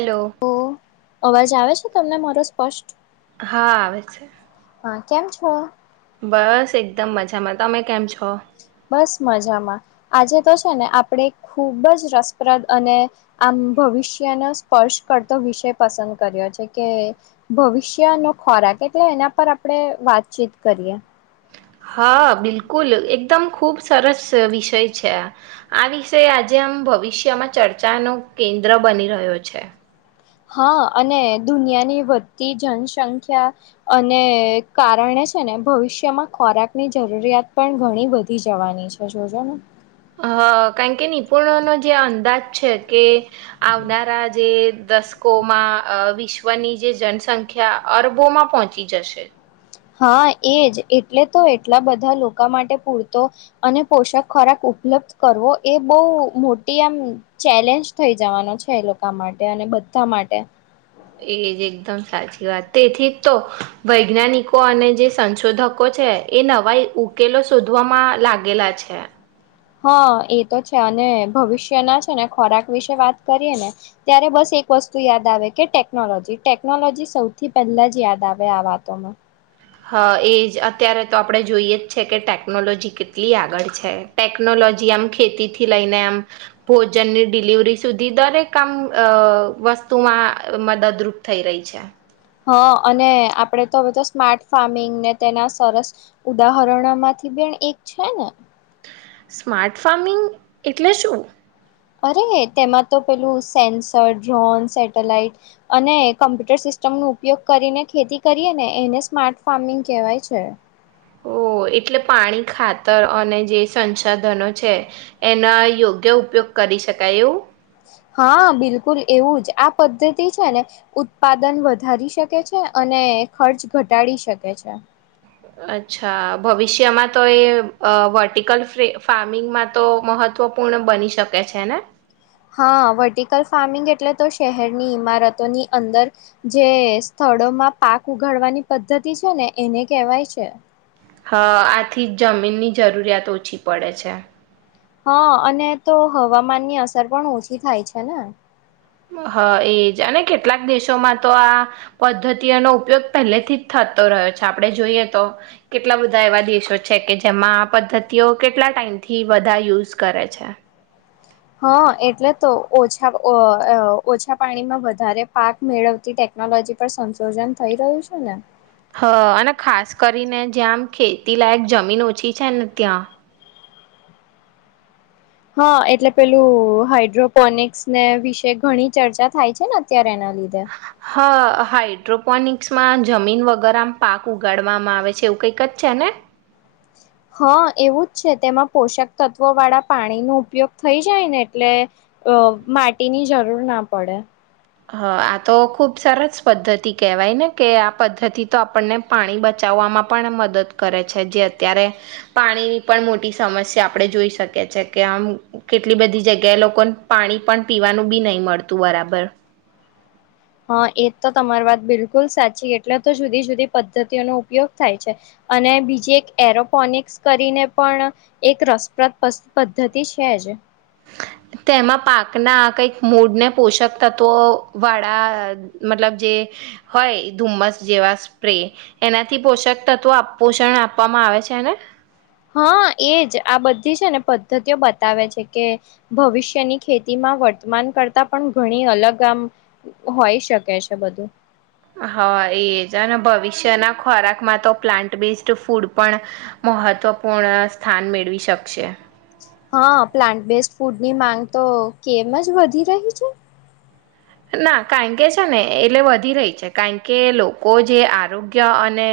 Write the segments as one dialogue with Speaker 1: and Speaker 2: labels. Speaker 1: Hello
Speaker 2: ઓ અવાજ આવે છે તમને મારો સ્પષ્ટ
Speaker 1: હા આવે છે
Speaker 2: હા કેમ છો
Speaker 1: બસ એકદમ મજામાં તમે કેમ છો
Speaker 2: બસ મજામાં આજે તો છે ને આપણે ખૂબ જ રસપ્રદ અને આમ ભવિષ્યનો સ્પર્શ કરતો વિષય પસંદ કર્યો છે કે ભવિષ્યનોો ખોરાક એટલે એના પર આપણે વાતચીત કરીએ
Speaker 1: હા બિલકુલ એકદમ ખુબ સરસ વિષય છે આ વિષ આજે આમ ભવિષ્યમાં ચર્ચાનો કેન્દ્ર બની રહ્યો છે
Speaker 2: હા અને દુનિયાની વધતી જનસંખ્યા અને કારણે છે ને ભવિષ્યમાં ખોરાકની જરૂરિયાત પણ ઘણી વધી જવાની છે જોજો ને
Speaker 1: હ કારણ કે નિપુણનો જે અંદાજ છે કે આવનારા જે દસકોમાં વિશ્વની જે જનસંખ્યા અરબોમાં પહોંચી જશે
Speaker 2: હા એજ એટલે તો એટલા બધા લોકો માટે પૂરતો અને પોષક ખોરાક ઉપલબ્ધ કરવો એ બહ મોટી આમ ચેલેન્જ થઈ જવાનો છે એ લોકો માટે અને બધા માટે
Speaker 1: એજ એકદમ સાચી વાત તેથી તો વૈજ્ઞાનિકો અને જે સંશોધકો છે એ નવાય ઉકેલો શોધવામાં લાગેલા છે
Speaker 2: હા એ તો છે અને ભવિષ્યના છે ને ખોરાક વિશે વાત કરીએ ને ત્યારે બસ એક વસ્તુ યાદ આવે કે ટેકનોલોજી ટેકનોલોજી સૌથી પહેલા જ યાદ આવે આ વાતોમાં
Speaker 1: હા એ જ અત્યારે તો આપડ જોઈએ જ છે કે ટેકનોલોજી કેટલી આગળ છે ટેકનોલોજી આમ ખેતીથી લઈને આમ ભોજનની ડિલિવરી સુધી દરેક આમ વસ્તુમાં મદદરૂપ થઈ રહી છે
Speaker 2: હા અને આપણે તો હવે તો સ્માર્ટ ફાર્મિંગને તેના સરસ ઉદાહરણોમાંથી બે એક છે ને
Speaker 1: સ્માર્ટ ફાર્મિંગ એટલે શું
Speaker 2: અરે તેમાં તો પેલું સેન્સર ડ્રોન સેટેલાઈટ અને કમ્પ્યુટર સિસ્ટમ ન ઉપયોગ કરીને ખેતી કરીએ ને એને સ્માર્ટ ફાર્મિંગ કહેવાય છે
Speaker 1: ઓ એટલે પાણી ખાતર અને જે સંસાધનો છે એના યોગ્ય ઉપયોગ કરી શકાય એવું
Speaker 2: હા બિલકુલ એવું જ આ પદ્ધતિ છે ને ઉત્પાદન વધારી શકે છે અને ખર્ચ ઘટાડી શકે છે
Speaker 1: અચ્છા ભવિષ્યમાં તો એ વર્ટિકલ ફાર્મિંગમાં તો મહત્વપૂર્ણ બની શકે છે ને
Speaker 2: હા વર્ટિકલ ફાર્મિંગ એટલે તો શહેરની ઈમારતોની અંદર જે સ્થળોમાં પાક ઉગાડવાની પદ્ધતિ છે ને એને કહેવાય છે
Speaker 1: હા આથી જમીનની જરૂરિયાત ઓછી પડે છે
Speaker 2: હા અને તો હવામાનની અસર પણ ઓછી થાય છે ને
Speaker 1: હા એજ અને કેટલાક દેશોમાં તો આ પદ્ધતિઓનો ઉપયોગ પહેલેથી જ થતો રહ્યો છે આપણે જોઈએ તો કેટલા બધા એવા દેશો છે કે જેમાં આ પદ્ધતિઓ કેટલા ટાઈમથી બધા યુઝ કરે છે
Speaker 2: હા એટલે તો ઓછા ઓછા પાણીમાં વધારે પાક મેળવતી ટેકનોલોજી પર સંશોધન થઈ રહ્યું છે ને
Speaker 1: હ અને ખાસ કરીને જ્યાં આમ ખેતી લાયક જમીન ઓછી છે ને ત્યાં
Speaker 2: હા એટલે પેલું હાઈડ્રોપોનિકસ ને વિશે ઘણી ચર્ચા થાય છે ને અત્યારે એના લીધે
Speaker 1: હા હાઈટ મેટ્રોપોનિકસમાં જમીન વગરમાં પાક ઉગાડવામાં આવે છે એવું કઈકત છે ને
Speaker 2: હા એવું જ છે તેમાં પોષક તત્વો વાળા પાણીનો ઉપયોગ થઈ જાય ને એટલે અ માટીની જરૂર ના પડે
Speaker 1: હા આ તો ખુબ સરસ પદ્ધતિ કહેવાય ને કે આ પદ્ધતિ તો આપણને પાણી બચાવવામાં પણ મદદ કરે છે જે અત્યારે પાણીની પણ મોટી સમસ્યા આપણે જોઈ શકીએીએ કે આમ કેટલી બધી જગ્યાએ લોકોને પાણી પણ પીવાનું બી નહીં મળતું બરાબર
Speaker 2: હા એ તો તમારી વાત બિલકુલ સાચી એટલે તો જુદી જુદી પદ્ધતિઓનો ઉપયોગ થાય છે અને બીજી એક એરોપોનિક્સ કરીને પણ એક રસપ્રદ પદ્ધતિ છે જ
Speaker 1: તેમાં પાકના કંઈક મૂળને પોષક તત્વો વાળા મતલબ જે હોય ધુમ્મસ જેવા સ્પ્રે એનાથી પોષક તત્વો પોષણ આપવામાં આવે છેને
Speaker 2: હા એજ આ બધી છે ને પદ્ધતિઓ બતાવે છે કે ભવિષ્યની ખેતીમાં વર્તમાન કરતા પણ ઘણી અલગ આમ હોય શકે છે બધું
Speaker 1: હા એજ અને ભવિષ્યના ખોરાકમાં તો પ્લાન્ટ બેઝડ ફૂડ પણ મહત્વપૂર્ણ સ્થાન મેળવી શકશે
Speaker 2: હા પ્લાન્ટ બેઝ ફૂડની માંગ તો કેમ જ વધી રહી છે
Speaker 1: ના કારણ કે છે ને એટલે વધી રહી છે કારણ કે લોકો જે આરોગ્ય અને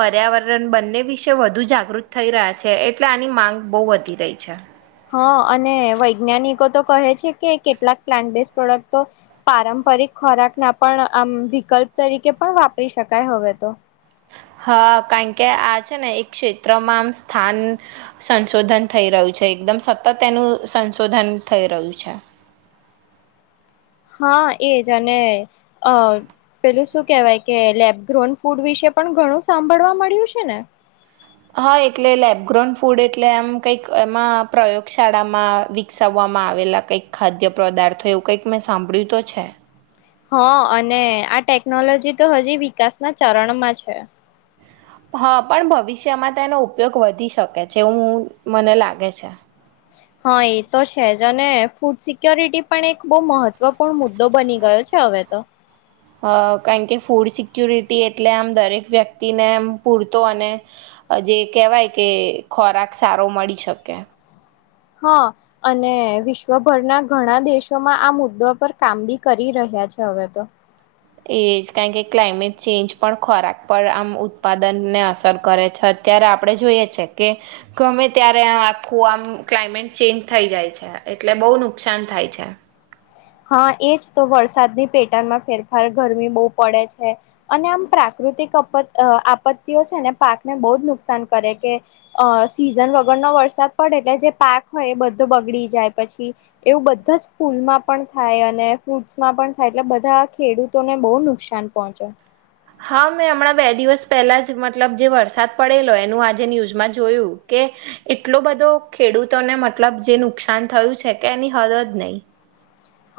Speaker 1: પર્યાવરણ બંને વિશે વધુ જાગૃત થઈ રહ્યા છે એટલે આની માંગ બો વધી રહી છે
Speaker 2: હા અને વૈજ્ઞાનિકો તો કહે છે કે કેટલાક પ્લાન્ટ બેઝ પ્રોડક્ટ તો પારંપરિક ખોરાક ના પણ આમ વિકલ્પ તરીકે પણ વાપરી શકાય હવે તો
Speaker 1: હા કારણ કે આ છે ને એક ક્ષેત્રમાં આમ સ્થાન સંશોધન થઈ રહ્યું છે એકદમ સતત એનું સંશોધન થઈ રહ્યું છે
Speaker 2: હા એજ અને અ પેલું શું કેહેવાય કે લેબગ્રોન ફૂડ વિશે પણ ઘણું સાંભળવા મળ્યું છે ને
Speaker 1: હા એટલે લેબગ્રોન ફૂડ એટલે આમ કંઈક એમાં પ્રયોગશાળામાં વિકસાવવામાં આવેલા કઈક ખાદ્ય પદાર્થય એવું કંઈક મેં સાંભળ્યું તો છે
Speaker 2: હા અને આ ટેકનોલોજી તો હજી વિકાસના ચરણમાં છે
Speaker 1: હા પણ ભવિષ્યમાં તેનો ઉપયોગ વધી શકે છે એવું મને લાગે છે
Speaker 2: હા એ તો છે જ અને ફૂડ સિક્યોરિટી પણ એક બહુ મહત્વપૂર્ણ મુદ્દો બની ગયો છે હવે તો
Speaker 1: અ કારણ કે ફૂડ સિકુરિટી એટલે આમ દરેક વ્યક્તિને એમ પૂરતો અને જે કહેવાય કે ખોરાક સારો મળી શકે
Speaker 2: હા અને વિશ્વભરના ઘણા દેશોમાં આ મુદ્દા પર કામ બી કરી રહ્યા છે હવે તો
Speaker 1: એ જ કારણ કે ક્લાઇમેટ ચેન્જ પણ ખોરાક પર આમ ઉત્પાદનને અસર કરે છે અત્યારે આપણે જોઈએ છે કે ગમે ત્યારે આખું આમ ક્લાયમેટ ચેન્જ થઈ જાય છે એટલે બહુ નુકસાન થાય છે
Speaker 2: હા એજ તો વરસાદની પેટાણમાં ફેરફાર ગરમી બહુ પડે છે અને આમ પ્રાકૃતિક આપત્તિઓ છે ને પાકને બહુ જ નુકસાન કરે કે સીઝન વગરનો વરસાદ પડે એટલે જે પાક હોય એ બધો બગડી જાય પછી એવું બધા જ ફૂલમાં પણ થાય અને ફ્રૂટ્સમાં પણ થાય એટલે બધા ખેડૂતોને બહુ નુકસાન પહોંચે
Speaker 1: હા મેં હમણાં બે દિવસ પહેલા જ મતલબ જે વરસાદ પડેલો એનું આજે ન્યૂઝમાં જોયું કે એટલો બધો ખેડૂતોને મતલબ જે નુકસાન થયું છે કે એની હદ જ નહી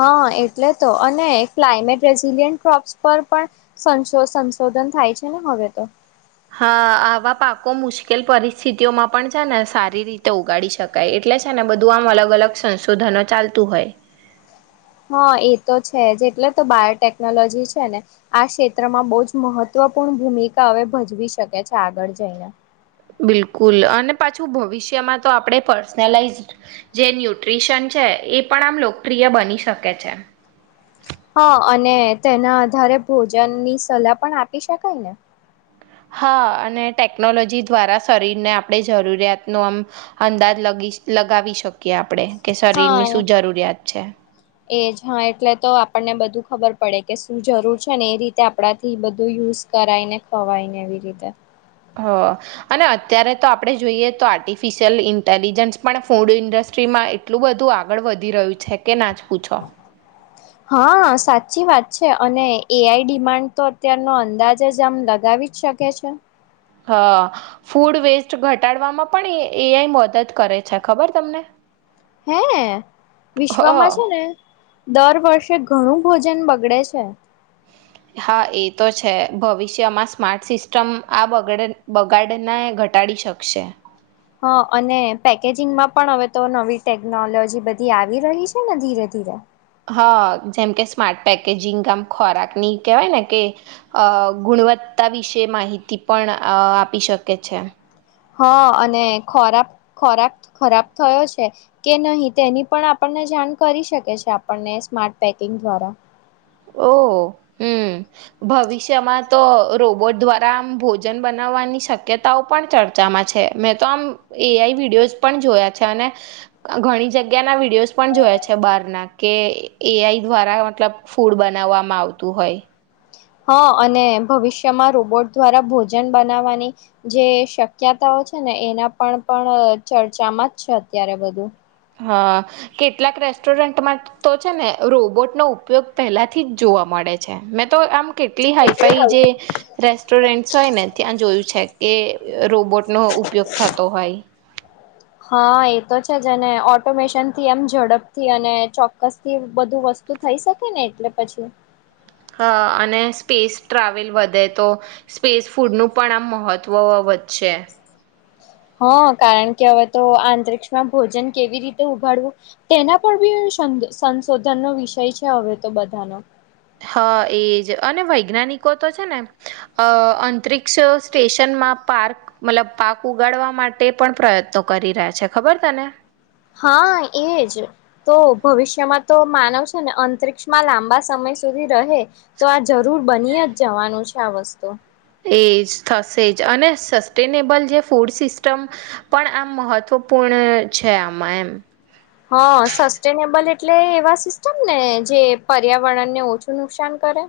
Speaker 2: હા એટલે તો અને ક્લાયમેટ રેઝિલિયન ક્રોપ્સ પર પણ સંશોધન થાય છે ને હવે તો
Speaker 1: હા આવા પાકો મુશ્કેલ પરિસ્થિતિઓમાં પણ છે ને સારી રીતે ઉગાડી શકાય એટલે છે ને બધું આમ અલગ અલગ સંશોધનો ચાલતું હોય
Speaker 2: હા એ તો છે જ એટલે તો બાયોટેકનોલોજી છે ને આ ક્ષેત્રમાં બહુ જ મહત્વપૂર્ણ ભૂમિકા હવે ભજવી શકે છે આગળ જઈને
Speaker 1: બિલકુલ અને પાછું ભવિષ્યમાં તો આપણે પર્સનલાઈઝ જે ન્યુટ્રીશન છે એ પણ આમ લોકપ્રિય બની શકે છે
Speaker 2: હા અને તેના આધારે ભોજન ની સલાહ પણ આપી શકાય ને
Speaker 1: હા અને ટેકનોલોજી દ્વારા શરીરને આપણે જરૂરિયાતનો આમ અંદાજ લગી લગાવી શકીએ આપણે કે શરીરની
Speaker 2: હા
Speaker 1: શું જરૂરિયાત છે
Speaker 2: એજ હા એટલે તો આપણને બધું ખબર પડે કે શું જરૂર છે ને એ રીતે આપણા થી બધું યુઝ કરાય ને ખવાય ને એવી રીતે
Speaker 1: હ અને અત્યારે તો આપણે જોઈએ તો આર્ટિફિશિયલ ઇન્ટેલિજન્સ પણ ફૂડ ઇન્ડસ્ટ્રીમાં એટલું બધું આગળ વધી રહ્યું છે કે ના પૂછો
Speaker 2: હા સાચી વાત છે અને એઆઈ ડિમાન્ડ તો અત્યારનો અંદાજ જ આમ લગાવી જ શકે છે
Speaker 1: હા ફૂડ વેસ્ટ ઘટાડવામાં પણ એઆઈ મદદ કરે છે ખબર તમને
Speaker 2: હે વિશ્વમાં
Speaker 1: હ
Speaker 2: છે ને દર વર્ષે ઘણું ભોજન બગડે છે
Speaker 1: હા એ તો છે ભવિષ્યમાં સ્માર્ટ સિસ્ટમ આ બગાડને ઘટાડી શકશે
Speaker 2: હ અને પેકેજિંગમાં પણ હવે તો નવી ટેકનોલોજી બધી આવી રહી છે ને ધીરે ધીરે
Speaker 1: હા જેમ કે સ્માર્ટ પેકેજિંગ ગામ ખોરાકની કેહેવાય ને કે ગુણવત્તા વિશે માહિતી પણ આપી શકે છે
Speaker 2: હા અને ખોરાબ ખોરાક ખરાબ થયો છે કે નહી તેની પણ આપણને જાણ કરી શકે છે આપણને સ્માર્ટ પેકિંગ દ્વારા
Speaker 1: ઓ હમ્મ ભવિષ્યમાં તો રોબોટ દ્વારા આમ ભોજન બનાવવાની શક્યતાઓ પણ ચર્ચામાં છે મેં તો આમ એઆઈ વિડીિયોઝ પણ જોયા છે અને ઘણી જગ્યાના વિડીયોઝ પણ જોયા છે બહાર ના કે એઆઈ દ્વારા મતલબ ફૂડ બનાવવામાં આવતું હોય
Speaker 2: હા અને ભવિષ્યમાં રોબોટ દ્વારા ભોજન બનાવવાની જે શક્યતાઓ છે ને એના પણ પણ ચર્ચામાં જ છે અત્યારે બધું
Speaker 1: હ કેટલાક રેસ્ટોરન્ટમાં તો છે ને રોબોટનો ઉપયોગ પહેલાથી જ જોવા મળે છે મે તો આમ કેટલી હાઈફાઈ જે રેસ્ટોરન્ટસ હોય ને ત્યાં જોયું છે કે રોબોટનો ઉપયોગ થતો હોય
Speaker 2: હા એતો છે જ અને ઓટોમેશન થી એમ ઝડપથી અને ચોક્કસ થી બધું વસ્તુ થઈ શકે ને એટલે પછી
Speaker 1: અને સ્પેસ ટ્રાવેલ વધે તો સ્પેસ ફૂડનું પણ આમ મહત્ત્વ વધશે
Speaker 2: હા કારણ કે હવે તો આંત્રીર્ષમાં ભોજન કેવી રીતે ઉગાડવું તેના પર બી સંશોધનનો વિષય છે હવે તો બધાનો
Speaker 1: હા એજ અને વૈજ્ઞાનિકો તો છે ને અ અંત્રીર્ષ સ્ટેશનમાં પાર્ક મતલબ પાક ઉગાડવા માટે પણ પ્રયત્નો કરી રહ્યા છે ખબર ત ને
Speaker 2: હા એજ તો ભવિષ્યમાં તો માનવ છે ને અંતરિક્ષ માં લાંબા સમય સુધી રહે તો આ જરૂર બની જવાનું છે આ વસ્તુ
Speaker 1: એજ થશે જ અને સ્ટેનેબલ જે ફૂડ સિસ્ટમ પણ આમ મહત્ત્વપૂર્ણ છે આમાં એમ
Speaker 2: હા સસ્ટેનેબલ એટલે એવા સિસ્ટમ ને જે પર્યાવરણ ને ઓછું નુકસાન કરે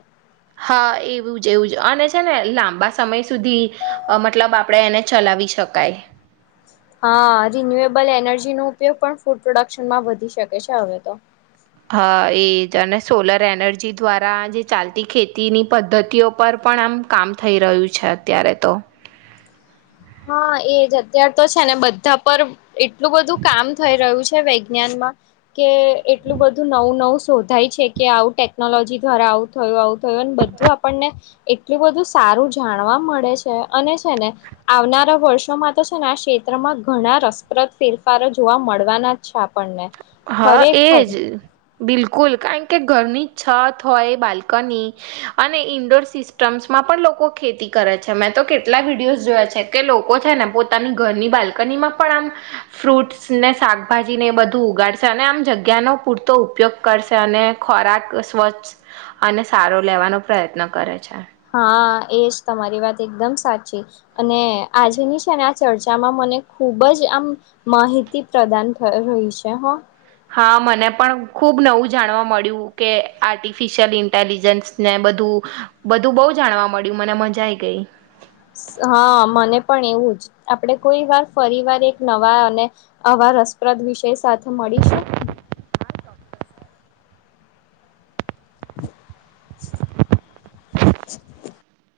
Speaker 1: હા એવું જ એવું જ અને છે ને લાંબા સમય સુધી મતલબ આપણે એને ચલાવી શકાય
Speaker 2: હા રિન્યુએબલ એનર્જીનો ઉપયોગ પણ ફૂડ પ્રોડક્શનમાં વધી શકે છે હવે તો
Speaker 1: હા એજ અને સોલર એનર્જી દ્વારા જે ચાલતી ખેતીની પદ્ધતિઓ પર પણ આમ કામ થઈ રહ્યું છે અત્યારે તો
Speaker 2: હા એજ અત્યાર તો છે ને બધા પર એટલું બધું કામ થઈ રહ્યું છે. વૈજ્ઞાનમાં. કે એટલું બધું નવું નવ. શોધાય છે કે આવું ટેકનોલોજી દ્વારા આવું થયું, આવું થયું, અને બધું આપણને એટલું બધું સારું જાણવા મળે છે. અને છે ને આવનારા વર્ષોમાં તો છે ને આ ક્ષેત્રમાં ઘણા રસપ્રદ ફેરફારો જોવા મળવાના જ છે આપણને.
Speaker 1: હા
Speaker 2: ખરેખર
Speaker 1: એજ. બિલકુલ. કારણ કે ઘરની છત હોય, બાલ્કની અને ઈન્ડોર સિસ્ટમ્સમાં પણ લોકો ખેતી કરે છે. મેં તો કેટલા વિડીયોઝ જોયા છે કે લોકો છે, ને પોતાની ઘરની બાલ્કનીમાં પણ આમ ફ્રૂટ્સ ને શાકભાજી ને એ બધું ઉગાડ. અને આમ જગ્યાનો પૂરતો ઉપયોગ કરશે. અને ખોરાક સ્વચ્છ અને સારો લેવાનો પ્રયત્ન કરે છે.
Speaker 2: હા! એજ તમારી વાત એકદમ સાચી. અને આજેની છે ને આ ચર્ચામાં મને ખૂબ જ આમ માહિતી પ્રદાન થઇ રહી છે હ.
Speaker 1: હા! મને પણ ખુબ નવું જાણવા મળ્યું. કે આર્ટિફિશિયલ ઇન્ટેલિજન્સ ને બધું બધું બહુ જાણવા મળ્યું મને મજા ગઈ.
Speaker 2: હા મને પણ એવું જ આપણેે કોઈ વાર ફરીવાર એક નવા અને અવા રસપ્રદ વિષય સાથે મળીશું. [inaudible]